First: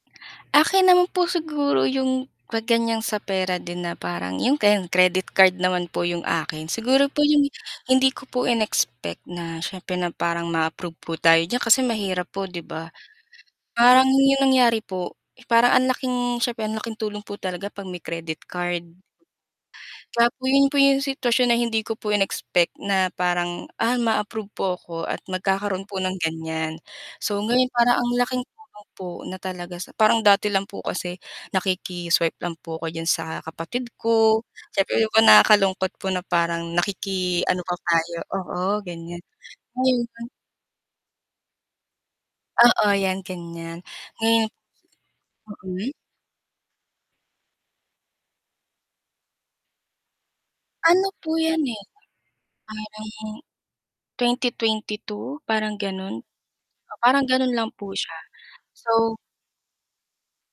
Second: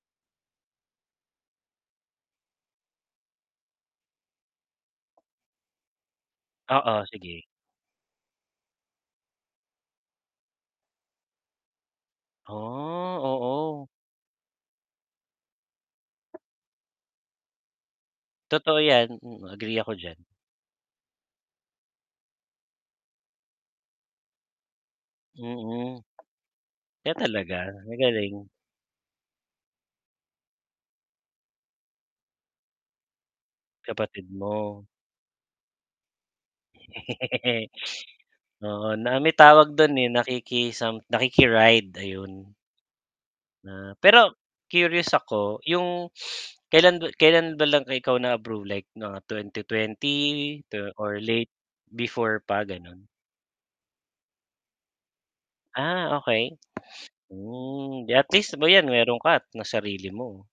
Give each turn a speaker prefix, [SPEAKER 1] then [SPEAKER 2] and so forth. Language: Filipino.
[SPEAKER 1] Akin naman po, siguro 'yung, 'pag ganyan sa pera din, na parang 'yung ganyan. Credit card naman po 'yung akin.
[SPEAKER 2] Oo,
[SPEAKER 1] Siguro po
[SPEAKER 2] sige.
[SPEAKER 1] 'yung hindi ko po in-expect na syempre, na parang maa-approve po tayo diyan kasi mahirap po, 'di ba?
[SPEAKER 2] Ah, oo.
[SPEAKER 1] Parang 'yung nangyari po, parang ang laking siya, ang laking tulong po talaga 'pag may credit
[SPEAKER 2] Totoo
[SPEAKER 1] card.
[SPEAKER 2] 'yan, mhm, agree ako diyan.
[SPEAKER 1] 'Tsaka 'yun po 'yung sitwasyon na hindi ko po in-expect na parang, ah, ma-approve po ako at magkakaroon
[SPEAKER 2] Hmm
[SPEAKER 1] po ng ganyan.
[SPEAKER 2] kaya
[SPEAKER 1] So
[SPEAKER 2] talaga
[SPEAKER 1] ngayon, parang ang
[SPEAKER 2] magaling.
[SPEAKER 1] laking tulong po na talaga. Sa parang dati lang po kasi, nakiki-swipe lang po ako diyan sa kapatid
[SPEAKER 2] Kapatid
[SPEAKER 1] ko.
[SPEAKER 2] mo.
[SPEAKER 1] Siyempre, ako, nakakalungkot po na parang nakiki-ano pa tayo. Oo,
[SPEAKER 2] Oo. Na
[SPEAKER 1] ganyan
[SPEAKER 2] may tawag doon,
[SPEAKER 1] ayon.
[SPEAKER 2] eh, nakiki-sam nakiki-ride, ayun.
[SPEAKER 1] Oo, 'yan ganyan
[SPEAKER 2] Ah, pero
[SPEAKER 1] hmm,
[SPEAKER 2] curious ako,
[SPEAKER 1] mhm.
[SPEAKER 2] 'yung kailan-kailan ba lang ikaw na-approve? Like mga 2020.
[SPEAKER 1] Ano
[SPEAKER 2] Or
[SPEAKER 1] po
[SPEAKER 2] late
[SPEAKER 1] 'yan, eh,
[SPEAKER 2] before pa, gano'n?
[SPEAKER 1] parang. 2022, parang
[SPEAKER 2] Ah,
[SPEAKER 1] ganun,
[SPEAKER 2] okay.
[SPEAKER 1] oo, parang gano'n lang po
[SPEAKER 2] Hmm,
[SPEAKER 1] siya,
[SPEAKER 2] at least, 'di ba, 'yan
[SPEAKER 1] So.
[SPEAKER 2] mayoron ka at na sarili mo.